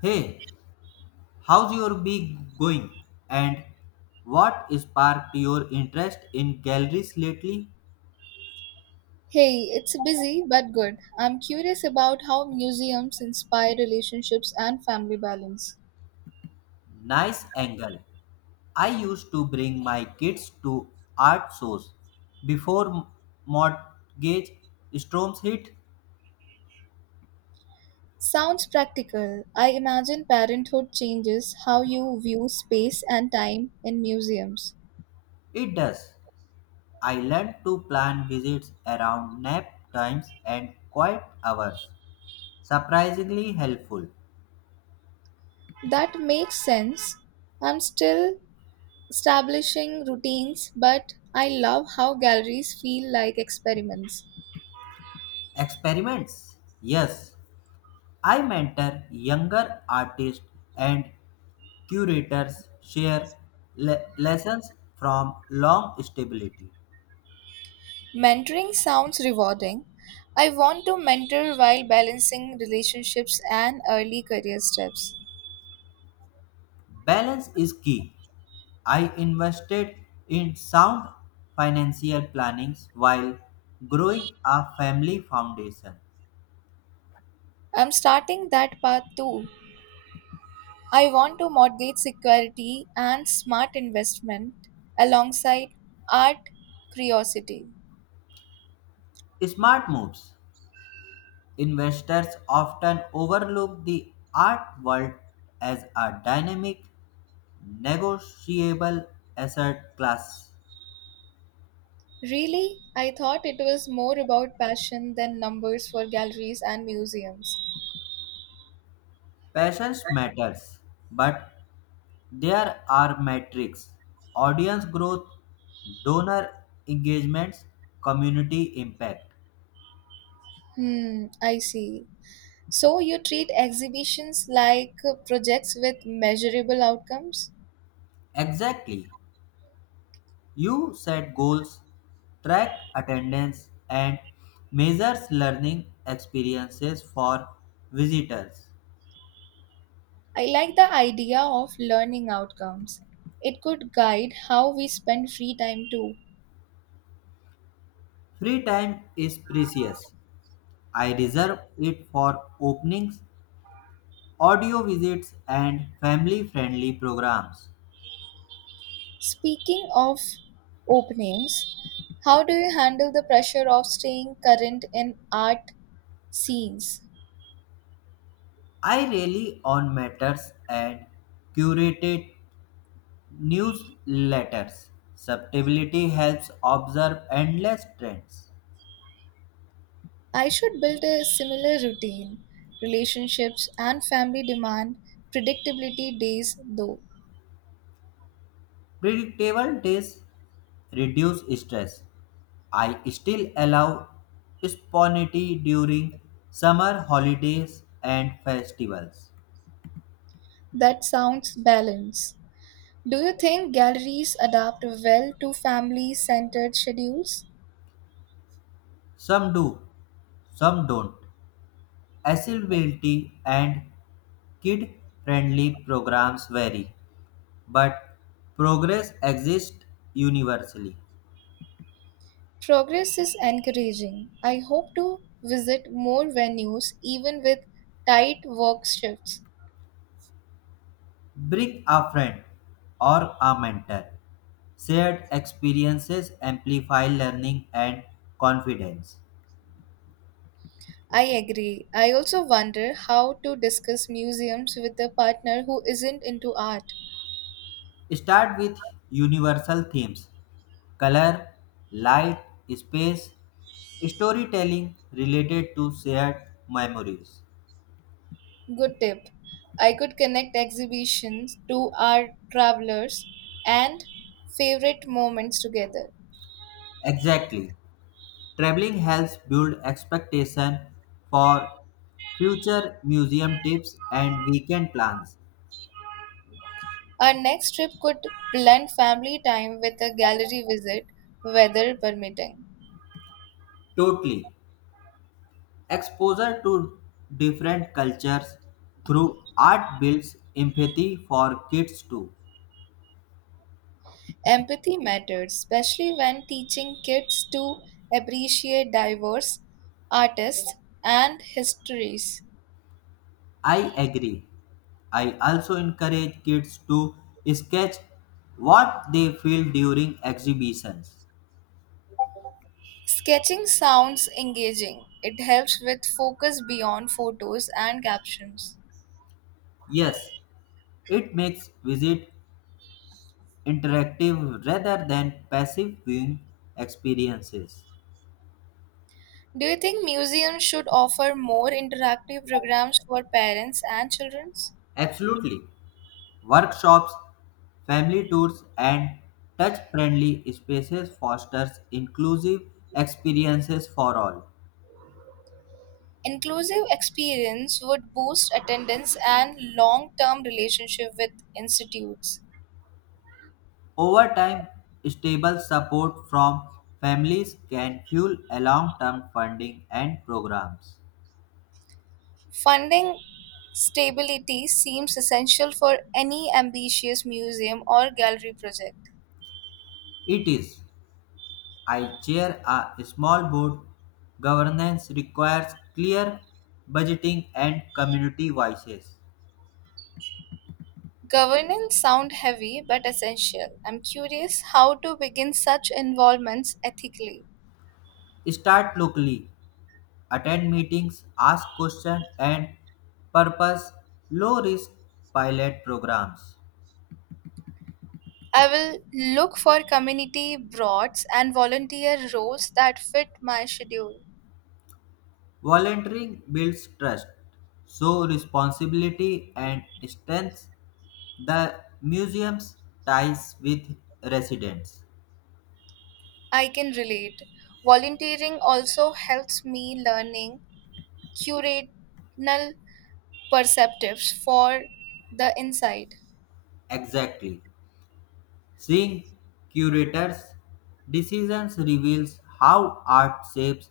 Hey, how's your week going? And what sparked your interest in galleries lately? Hey, it's busy but good. I'm curious about how museums inspire relationships and family balance. Nice angle. I used to bring my kids to art shows before mortgage storms hit. Sounds practical. I imagine parenthood changes how you view space and time in museums. It does. I learned to plan visits around nap times and quiet hours. Surprisingly helpful. That makes sense. I'm still establishing routines, but I love how galleries feel like experiments. Experiments. Yes, I mentor younger artists and curators share lessons from long stability. Mentoring sounds rewarding. I want to mentor while balancing relationships and early career steps. Balance is key. I invested in sound financial plannings while growing a family foundation. I'm starting that path too. I want to mortgage security and smart investment alongside art curiosity. Smart moves. Investors often overlook the art world as a dynamic, negotiable asset class. Really, I thought it was more about passion than numbers for galleries and museums. Patience matters, but there are metrics audience growth, donor engagements, community impact. Hmm, I see. So you treat exhibitions like projects with measurable outcomes? Exactly. You set goals, track attendance, and measures learning experiences for visitors. I like the idea of learning outcomes. It could guide how we spend free time too. Free time is precious. I reserve it for openings, audio visits, and family friendly programs. Speaking of openings, how do you handle the pressure of staying current in art scenes? I rely on matters and curated Newsletters' subtlety helps observe endless trends. I should build a similar routine. Relationships and family demand predictability days, though. Predictable days reduce stress. I still allow spontaneity during summer holidays and festivals. That sounds balanced. Do you think galleries adapt well to family centered schedules? Some do, some don't. Accessibility and kid friendly programs vary, but progress exists universally. Progress is encouraging. I hope to visit more venues even with tight work shifts. Bring a friend or a mentor. Shared experiences amplify learning and confidence. I agree. I also wonder how to discuss museums with a partner who isn't into art. Start with universal themes color, light, space, storytelling related to shared memories. Good tip. I could connect exhibitions to our travelers and favorite moments together. Exactly. Traveling helps build expectation for future museum trips and weekend plans. Our next trip could blend family time with a gallery visit, weather permitting. Totally. Exposure to different cultures through art builds empathy for kids too. Empathy matters, especially when teaching kids to appreciate diverse artists and histories. I agree. I also encourage kids to sketch what they feel during exhibitions. Sketching sounds engaging. It helps with focus beyond photos and captions. Yes, it makes visit interactive rather than passive viewing experiences. Do you think museums should offer more interactive programs for parents and children? Absolutely. Workshops, family tours, and touch-friendly spaces fosters inclusive experiences for all. Inclusive experience would boost attendance and long-term relationship with institutes. Over time, stable support from families can fuel a long-term funding and programs. Funding stability seems essential for any ambitious museum or gallery project. It is. I chair a small board. Governance requires clear budgeting and community voices. Governance sound heavy but essential. I'm curious how to begin such involvements ethically. Start locally attend meetings, ask questions, and purpose low risk pilot programs. I will look for community boards and volunteer roles that fit my schedule. Volunteering builds trust, so responsibility and strengths the museum's ties with residents. I can relate. Volunteering also helps me learning curational perceptives for the inside. Exactly. Seeing curators' decisions reveals how art shapes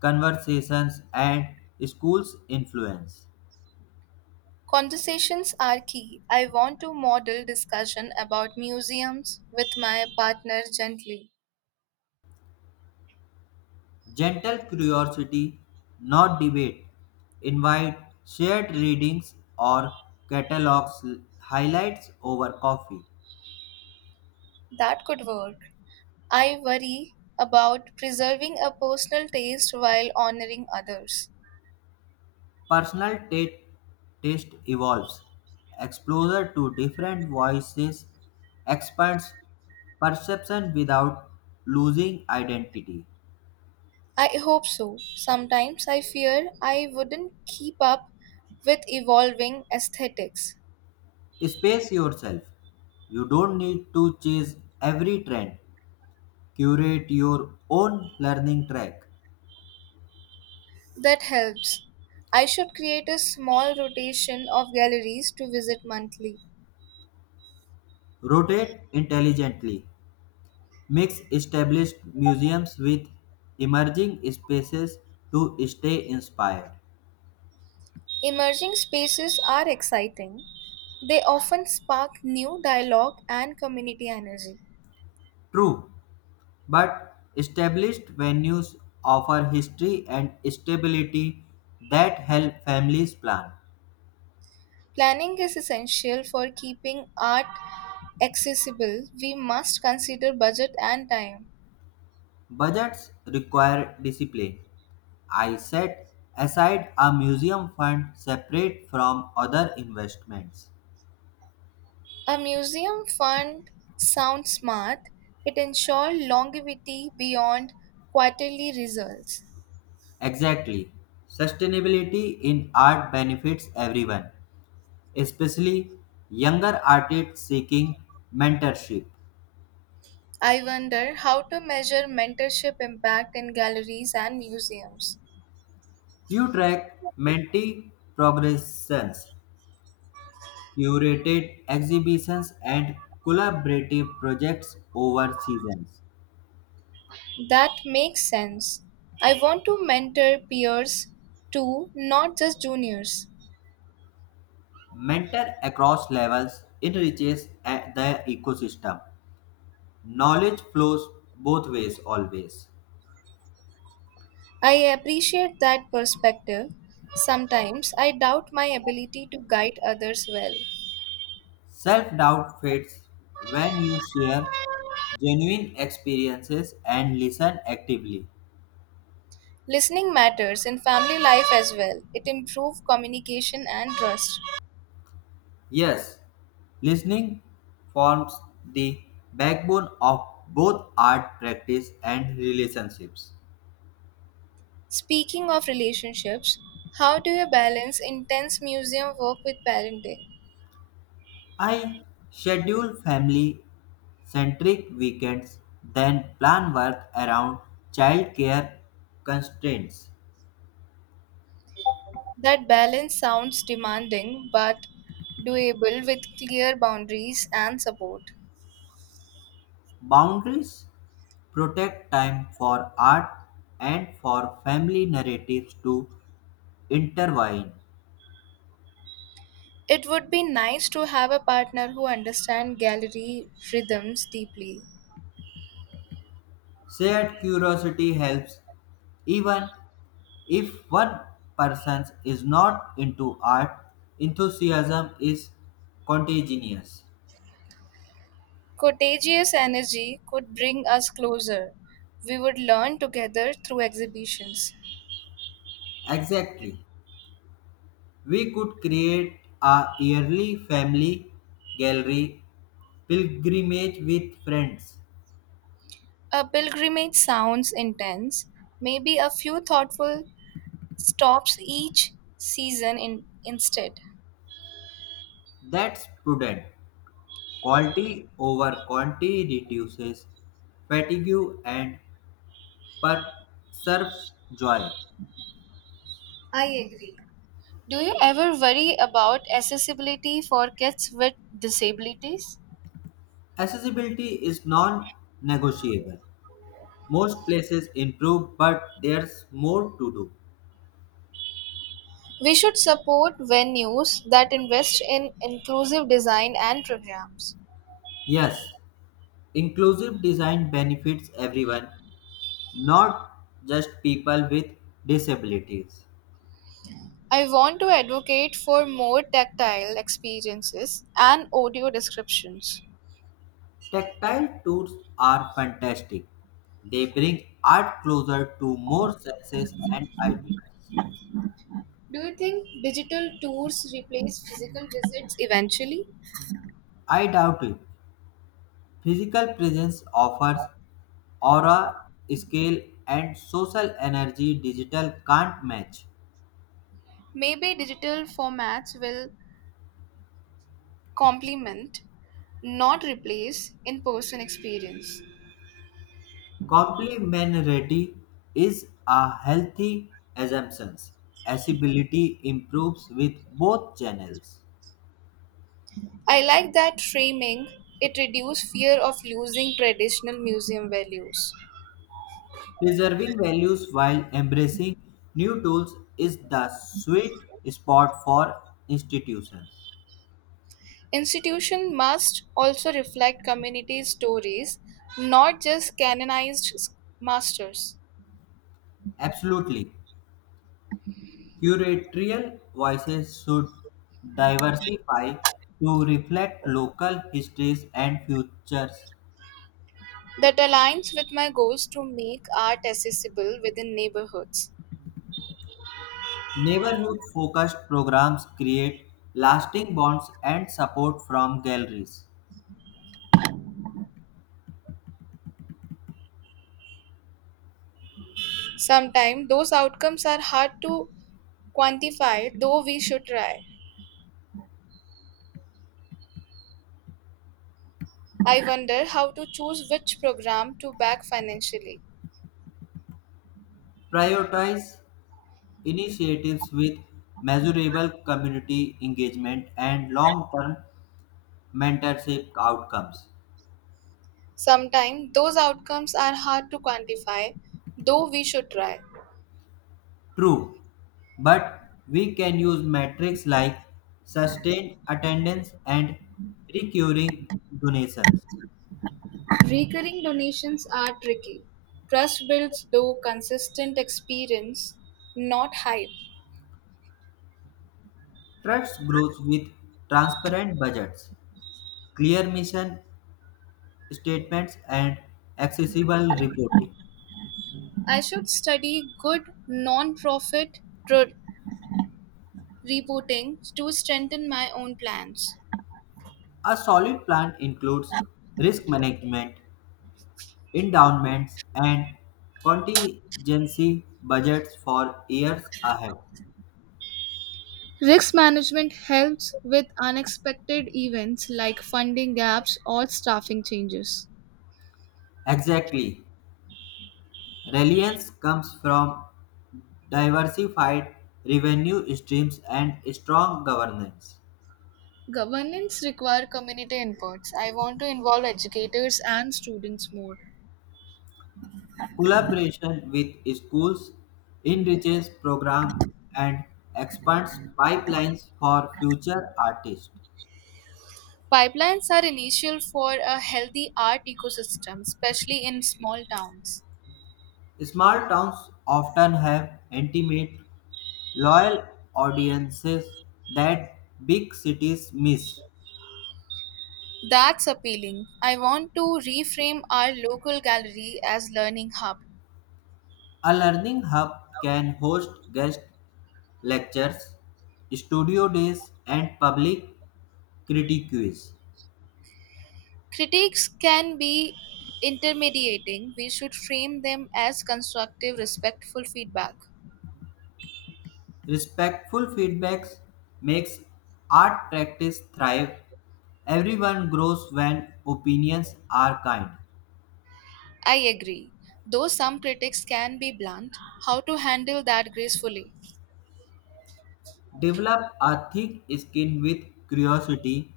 conversations and schools influence. Conversations are key. I want to model discussion about museums with my partner gently. Gentle curiosity, not debate. Invite shared readings or catalogs highlights over coffee. That could work. I worry about preserving a personal taste while honoring others. Personal ta- Taste evolves. Exposure to different voices expands perception without losing identity. I hope so. Sometimes I fear I wouldn't keep up with evolving aesthetics. Space yourself. You don't need to chase every trend. Curate your own learning track. That helps. I should create a small rotation of galleries to visit monthly. Rotate intelligently. Mix established museums with emerging spaces to stay inspired. Emerging spaces are exciting. They often spark new dialogue and community energy. True, but established venues offer history and stability that help families plan. Planning is essential for keeping art accessible, we must consider budget and time. Budgets require discipline. I set aside a museum fund separate from other investments. A museum fund sounds smart. It ensures longevity beyond quarterly results. Exactly. Sustainability in art benefits everyone especially younger artists seeking mentorship. I wonder how to measure mentorship impact in galleries and museums. You track mentee progressions, curated exhibitions, and collaborative projects over seasons. That makes sense. I want to mentor peers too, not just juniors. Mentor across levels enriches the ecosystem. Knowledge flows both ways always. I appreciate that perspective. Sometimes I doubt my ability to guide others well. Self doubt fades when you share genuine experiences and listen actively. Listening matters in family life as well. It improves communication and trust. Yes, listening forms the backbone of both art practice and relationships. Speaking of relationships, how do you balance intense museum work with parenting? I schedule family centric weekends, then plan work around childcare constraints. That balance sounds demanding but doable with clear boundaries and support. Boundaries protect time for art and for family narratives to intertwine. It would be nice to have a partner who understands gallery rhythms deeply. Shared curiosity helps even if one person is not into art, enthusiasm is contagious. Contagious energy could bring us closer. We would learn together through exhibitions. Exactly. We could create a yearly family gallery pilgrimage with friends. A pilgrimage sounds intense. Maybe a few thoughtful stops each season in, instead. That's prudent. Quality over quantity reduces fatigue and preserves joy. I agree. Do you ever worry about accessibility for kids with disabilities? Accessibility is non negotiable. Most places improve, but there's more to do. We should support venues that invest in inclusive design and programs. Yes, inclusive design benefits everyone, not just people with disabilities. I want to advocate for more tactile experiences and audio descriptions. Tactile tours are fantastic. They bring art closer to more senses and ideas. Do you think digital tours replace physical visits eventually? I doubt it. Physical presence offers aura, scale, and social energy digital can't match. Maybe digital formats will complement, not replace, in person experience. Complementarity is a healthy assumption. Accessibility improves with both channels. I like that framing, it reduces fear of losing traditional museum values. Preserving values while embracing new tools is the sweet spot for institutions. Institution must also reflect community stories, not just canonized masters. Absolutely. Curatorial voices should diversify to reflect local histories and futures. That aligns with my goals to make art accessible within neighborhoods. Neighborhood focused programs create lasting bonds and support from galleries. Sometimes those outcomes are hard to quantify, though we should try. I wonder how to choose which program to back financially. Prioritize initiatives with measurable community engagement and long term mentorship outcomes. Sometimes those outcomes are hard to quantify, though we should try. True, but we can use metrics like sustained attendance and recurring donations. Recurring donations are tricky. Trust builds through consistent experience, not hype. Trust grows with transparent budgets, clear mission, statements, and accessible reporting. I should study good non-profit pro- reporting to strengthen my own plans. A solid plan includes risk management, endowments, and contingency budgets for years ahead. Risk management helps with unexpected events like funding gaps or staffing changes. Exactly. Reliance comes from diversified revenue streams and strong governance. Governance require community inputs. I want to involve educators and students more. Collaboration with schools enriches program and expands pipelines for future artists. Pipelines are initial for a healthy art ecosystem, especially in small towns. Small towns often have intimate, loyal audiences that big cities miss. That's appealing. I want to reframe our local gallery as learning hub. A learning hub can host guest lectures, studio days, and public critiques. Critiques can be intermediating. We should frame them as constructive, respectful feedback. Respectful feedbacks makes art practice thrive. Everyone grows when opinions are kind. I agree. Though some critics can be blunt, how to handle that gracefully? Develop a thick skin with curiosity,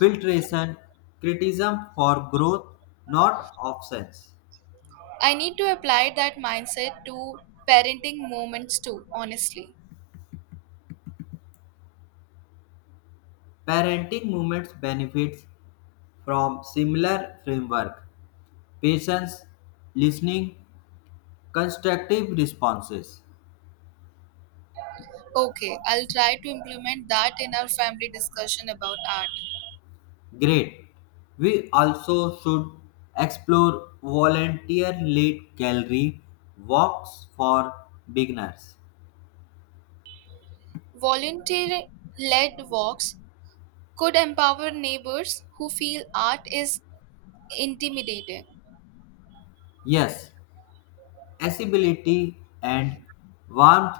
filtration, criticism for growth, not offense. I need to apply that mindset to parenting moments too, honestly. Parenting movements benefits from similar framework, patience, listening, constructive responses. Okay, I'll try to implement that in our family discussion about art. Great. We also should explore volunteer led gallery walks for beginners. Volunteer led walks could empower neighbors who feel art is intimidating. Yes, accessibility and warmth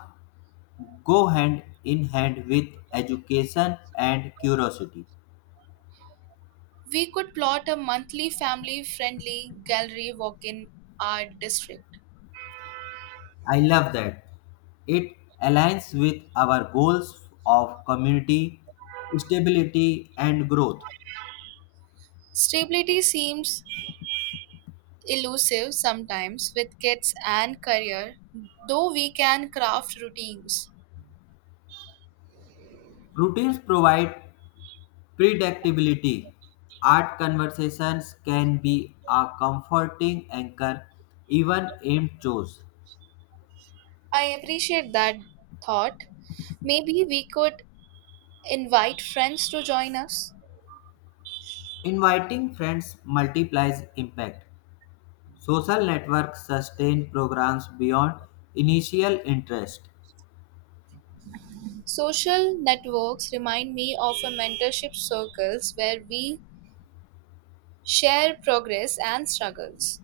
go hand in hand with education and curiosity. We could plot a monthly family friendly gallery walk in our district. I love that. It aligns with our goals of community stability and growth. Stability seems elusive sometimes with kids and career, though we can craft routines. Routines provide predictability. Art conversations can be a comforting anchor even in chores. I appreciate that thought. Maybe we could invite friends to join us. Inviting friends multiplies impact. Social networks sustain programs beyond initial interest. Social networks remind me of a mentorship circles where we share progress and struggles.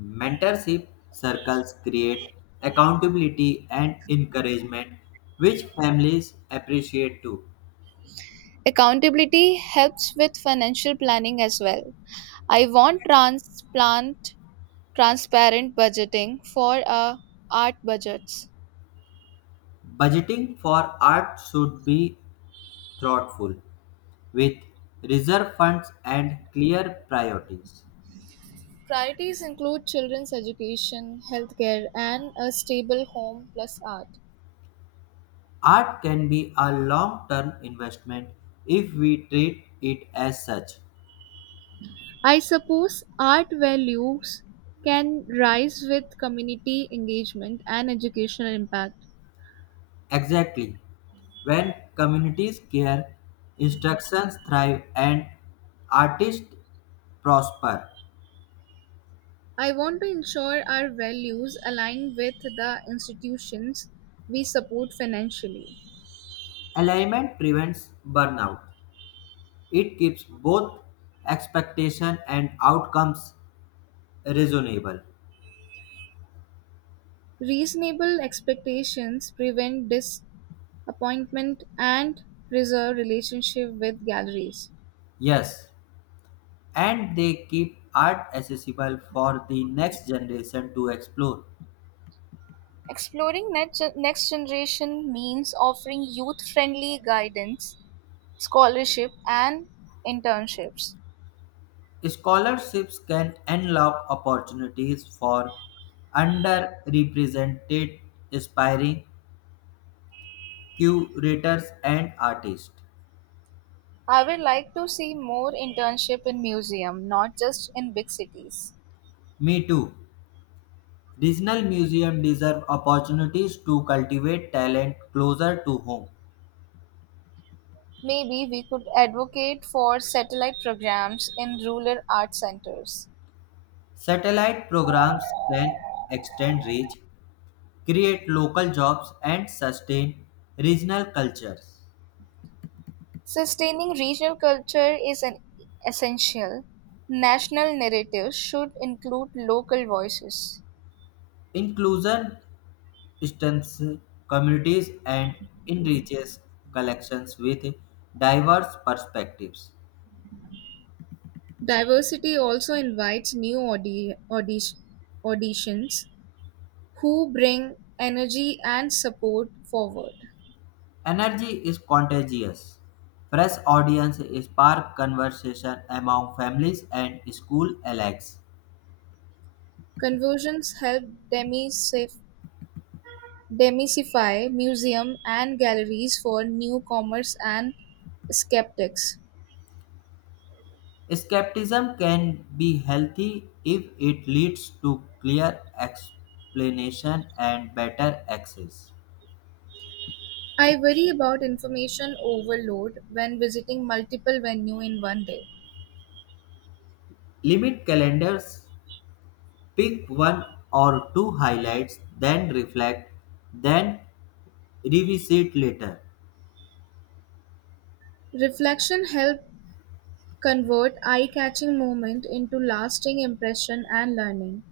Mentorship circles create accountability and encouragement, which families appreciate too. Accountability helps with financial planning as well. I want transplant transparent budgeting for art budgets. Budgeting for art should be thoughtful, with reserve funds and clear priorities. Priorities include children's education, healthcare, and a stable home plus art. Art can be a long term investment if we treat it as such. I suppose art values can rise with community engagement and educational impact. Exactly. When communities care, instructions thrive and artists prosper. I want to ensure our values align with the institutions we support financially. Alignment prevents burnout. It keeps both expectation and outcomes reasonable. Reasonable expectations prevent disappointment and preserve relationship with galleries. Yes, and they keep art accessible for the next generation to explore. Exploring next generation means offering youth friendly guidance, scholarship, and internships. Scholarships can unlock opportunities for underrepresented aspiring curators and artists. I would like to see more internship in museum, not just in big cities. Me too. Regional museums deserve opportunities to cultivate talent closer to home. Maybe we could advocate for satellite programs in rural art centers. Satellite programs can extend reach, create local jobs, and sustain regional cultures. Sustaining regional culture is an essential. National narratives should include local voices. Inclusion strengthens communities and enriches collections with diverse perspectives. Diversity also invites new auditions who bring energy and support forward. Energy is contagious. Fresh audience spark conversation among families and school alike. Conversions help demisif- demystify museum and galleries for newcomers and skeptics. Skepticism can be healthy if it leads to clear explanation and better access. I worry about information overload when visiting multiple venues in one day. Limit calendars, pick one or two highlights, then reflect, then revisit later. Reflection helped convert eye-catching moment into lasting impression and learning.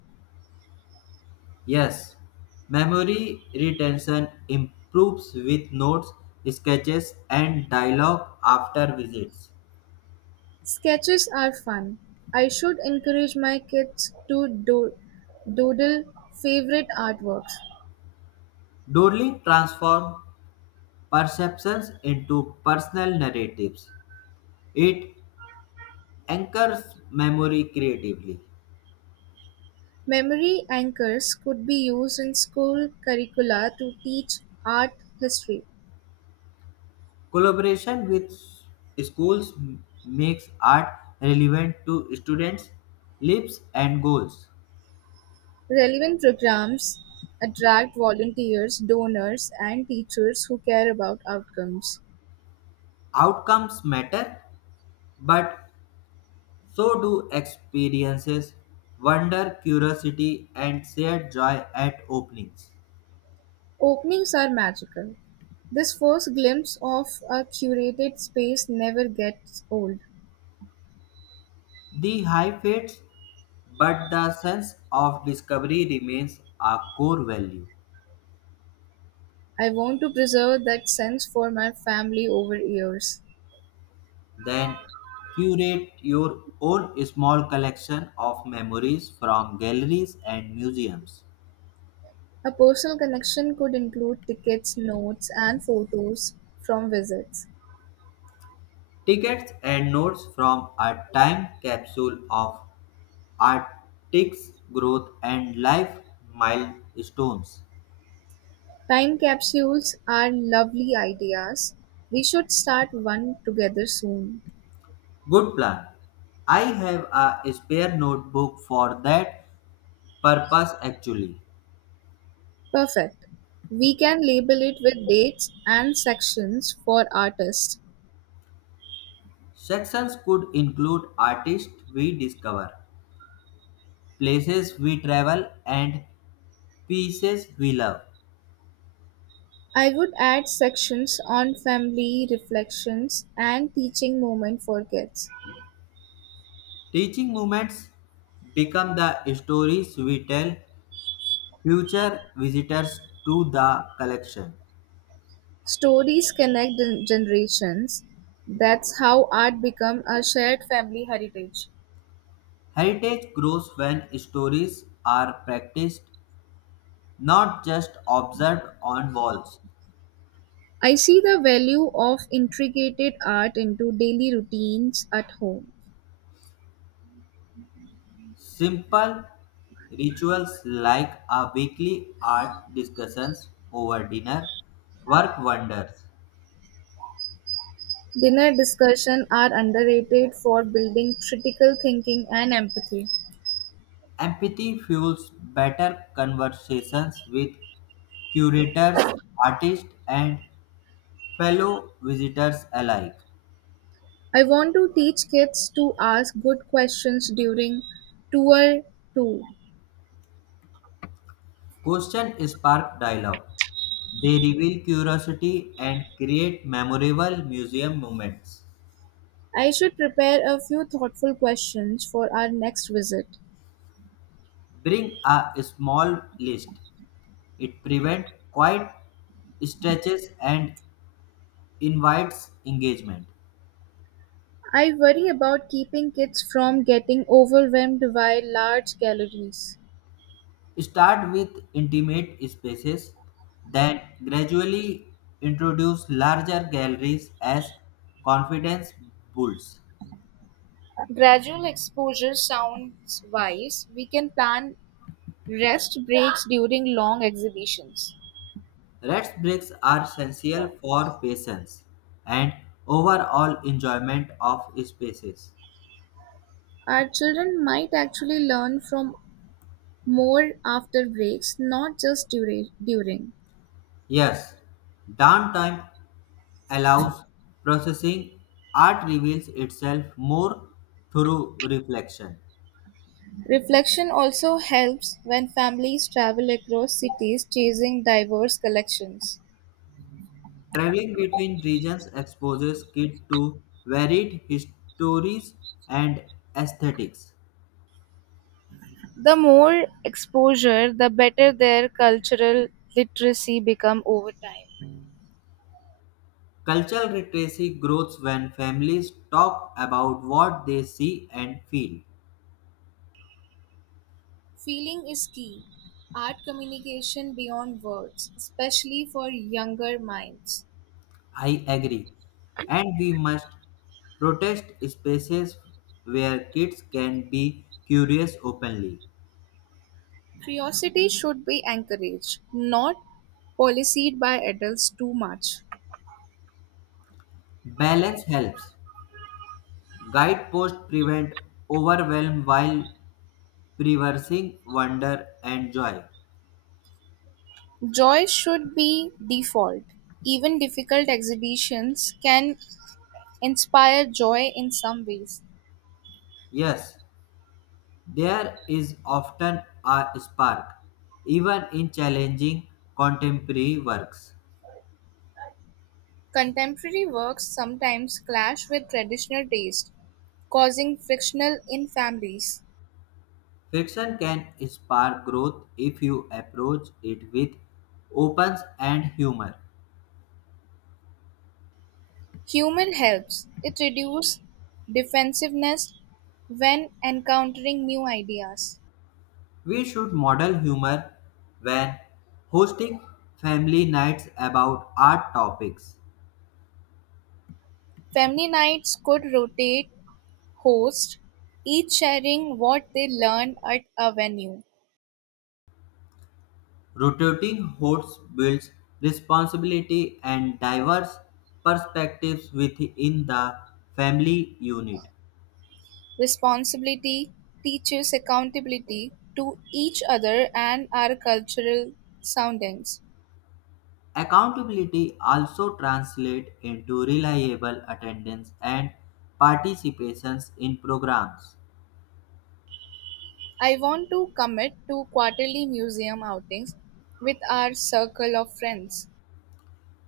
Yes, memory retention improves with notes, sketches, and dialogue after visits. Sketches are fun. I should encourage my kids to doodle favorite artworks. Doodling transforms perceptions into personal narratives. It anchors memory creatively. Memory anchors could be used in school curricula to teach art history. Collaboration with schools makes art relevant to students' lives and goals. Relevant programs attract volunteers, donors, and teachers who care about outcomes. Outcomes matter, but so do experiences, wonder, curiosity, and shared joy at openings. Openings are magical; this first glimpse of a curated space never gets old. The high fades, but the sense of discovery remains a core value. I want to preserve that sense for my family over years. Then curate your own small collection of memories from galleries and museums, A personal connection could include tickets, notes, and photos from visits. tickets and notes from a time capsule of artist's growth and life milestones. Time capsules are lovely ideas. We should start one together soon. Good plan. I have a spare notebook for that purpose actually. Perfect. We can label it with dates and sections for artists. Sections could include artists we discover, places we travel, and pieces we love. I would add sections on family reflections and teaching moment for kids. Teaching moments become the stories we tell future visitors to the collection. Stories connect generations. That's how art becomes a shared family heritage. Heritage grows when stories are practiced, not just observed on walls. I see the value of integrated art into daily routines at home. Simple rituals like a weekly art discussions over dinner work wonders. Dinner discussion are underrated for building critical thinking and empathy. Empathy fuels better conversations with curators, artists, and fellow visitors alike. I want to teach kids to ask good questions during tour too. Question spark dialogue. They reveal curiosity and create memorable museum moments. I should prepare a few thoughtful questions for our next visit. Bring a small list. It prevents quiet stretches and invites engagement. I worry about keeping kids from getting overwhelmed by large calories. Start with intimate spaces, then gradually introduce larger galleries as confidence builds. Gradual exposure sounds wise. We can plan rest breaks during long exhibitions. Rest breaks are essential for patience and overall enjoyment of spaces. Our children might actually learn from more after breaks, not just during. Yes, downtime allows processing, art reveals itself more through reflection. Reflection also helps when families travel across cities chasing diverse collections. Traveling between regions exposes kids to varied histories and aesthetics. The more exposure, the better their cultural literacy become over time. Cultural literacy grows when families talk about what they see and feel. Feeling is key. Art communication beyond words, especially for younger minds. I agree. And we must protest spaces where kids can be curious openly. Curiosity should be encouraged, not policed by adults too much. Balance helps. Guideposts prevent overwhelm while preserving wonder and joy. Joy should be default. Even difficult exhibitions can inspire joy in some ways. Yes, there is often a spark, even in challenging contemporary works. Contemporary works sometimes clash with traditional taste, causing frictional in families. Fiction can spark growth if you approach it with openness and humor. Humor helps, it reduces defensiveness when encountering new ideas. We should model humor when hosting family nights about art topics. Family nights could rotate hosts, each sharing what they learned at a venue. Rotating hosts builds responsibility and diverse perspectives within the family unit. Responsibility teaches accountability to each other and our cultural soundings. Accountability also translates into reliable attendance and participations in programs. I want to commit to quarterly museum outings with our circle of friends.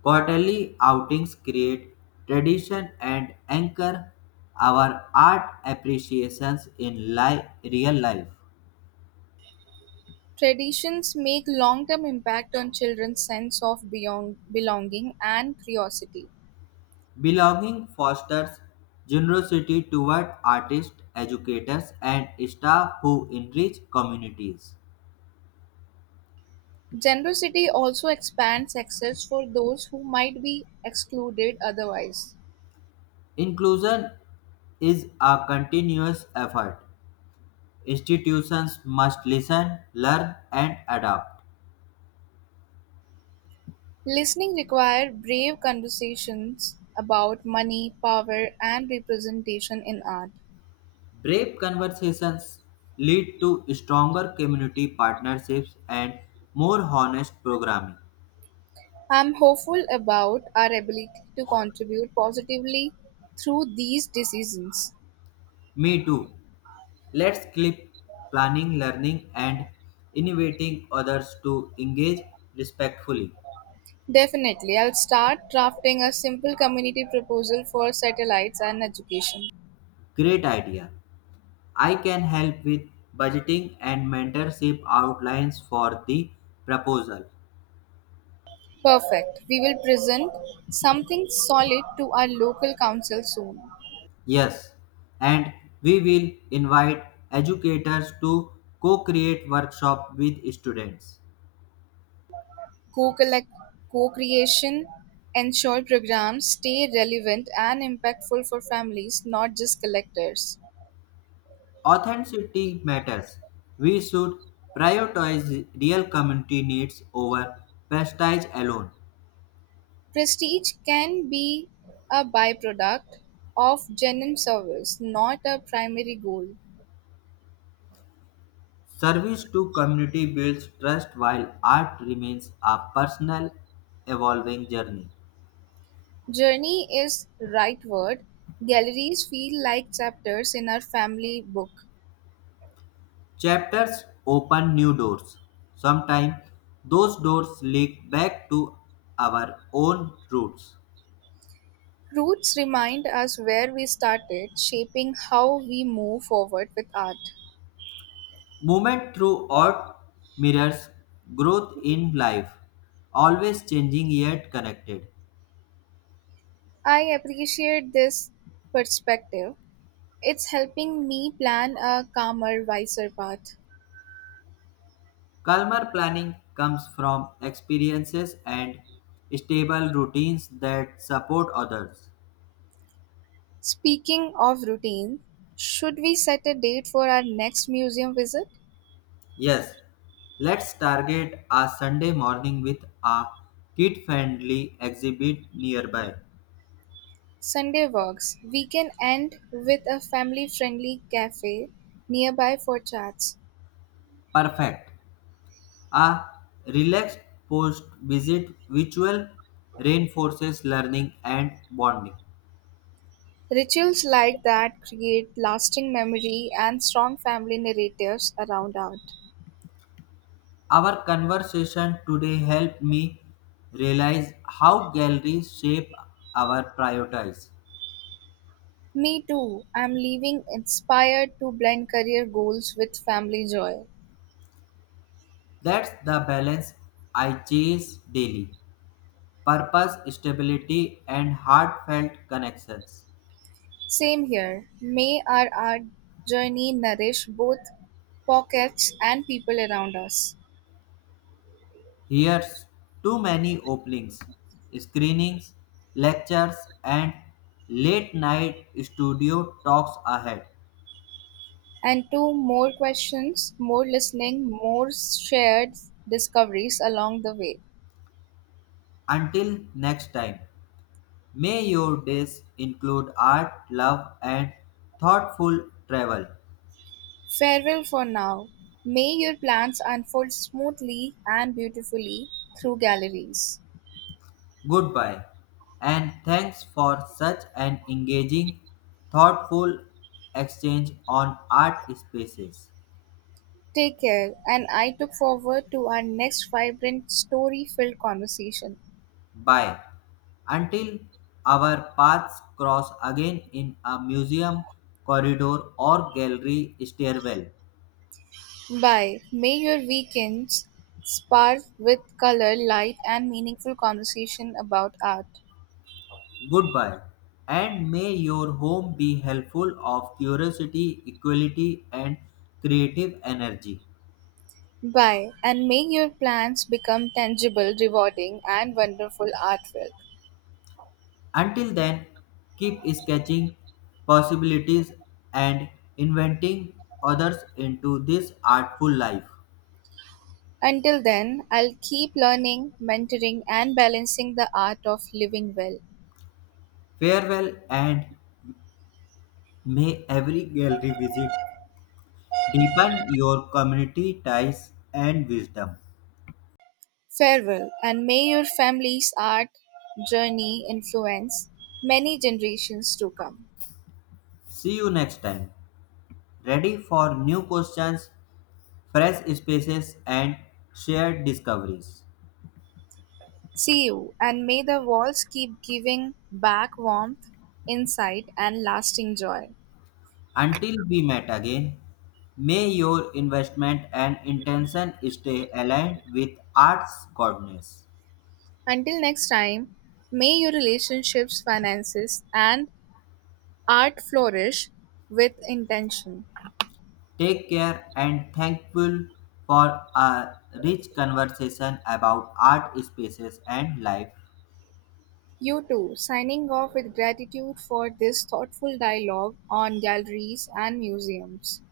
Quarterly outings create tradition and anchor our art appreciations in real life. Traditions make long-term impact on children's sense of belonging and curiosity. Belonging fosters generosity toward artists, educators, and staff who enrich communities. Generosity also expands access for those who might be excluded otherwise. Inclusion is a continuous effort. Institutions must listen, learn, and adapt. Listening requires brave conversations about money, power, and representation in art. Brave conversations lead to stronger community partnerships and more honest programming. I'm hopeful about our ability to contribute positively through these decisions. Me too. Let's keep planning, learning, and innovating others to engage respectfully. Definitely. I'll start drafting a simple community proposal for satellites and education. Great idea. I can help with budgeting and mentorship outlines for the proposal. Perfect. We will present something solid to our local council soon. Yes, and we will invite educators to co create workshop with students. Co-collect, co-creation, ensure programs stay relevant and impactful for families, not just collectors. Authenticity matters. We should prioritize real community needs over prestige alone. Prestige can be a byproduct of genuine service, not a primary goal. Service to community builds trust while art remains a personal, evolving journey. Journey is right word. Galleries feel like chapters in our family book. Chapters open new doors. Sometimes those doors lead back to our own roots. Roots remind us where we started, shaping how we move forward with art. Movement through art mirrors growth in life, always changing yet connected. I appreciate this perspective. It's helping me plan a calmer, wiser path. Calmer planning comes from experiences and stable routines that support others. Speaking of routine, should we set a date for our next museum visit? Yes, let's target a Sunday morning with a kid friendly exhibit nearby. Sunday walks. We can end with a family friendly cafe nearby for chats. Perfect. A relaxed post visit ritual reinforces learning and bonding. Rituals like that create lasting memory and strong family narratives around art. Our conversation today helped me realize how galleries shape our priorities. Me too. I'm leaving inspired to blend career goals with family joy. That's the balance I chase daily purpose, stability, and heartfelt connections. Same here. May our art journey nourish both pockets and people around us. Here's too many openings, screenings, lectures, and late night studio talks ahead. And two more questions, more listening, more shared discoveries along the way. Until next time, may your days include art, love, and thoughtful travel. Farewell for now. May your plans unfold smoothly and beautifully through galleries. Goodbye, and thanks for such an engaging, thoughtful exchange on art spaces. Take care, and I look forward to our next vibrant, story filled conversation. Bye, until our paths cross again in a museum corridor or gallery stairwell. Bye. May your weekends spark with color, light, and meaningful conversation about art. Goodbye, and may your home be helpful of curiosity, equality, and creative energy. Bye, and may your plans become tangible, rewarding, and wonderful artwork. Until then, keep sketching possibilities and inventing others into this artful life. Until then, I'll keep learning, mentoring, and balancing the art of living well. Farewell, and may every gallery visit deepen your community ties and wisdom. Farewell, and may your family's art journey influence many generations to come. See you next time. Ready for new questions, fresh spaces, and shared discoveries. See you, and may the walls keep giving back warmth, insight, and lasting joy. Until we met again, may your investment and intention stay aligned with art's goodness. Until next time, may your relationships, finances, and art flourish with intention. Take care and thankful for a rich conversation about art spaces and life. You too, signing off with gratitude for this thoughtful dialogue on galleries and museums.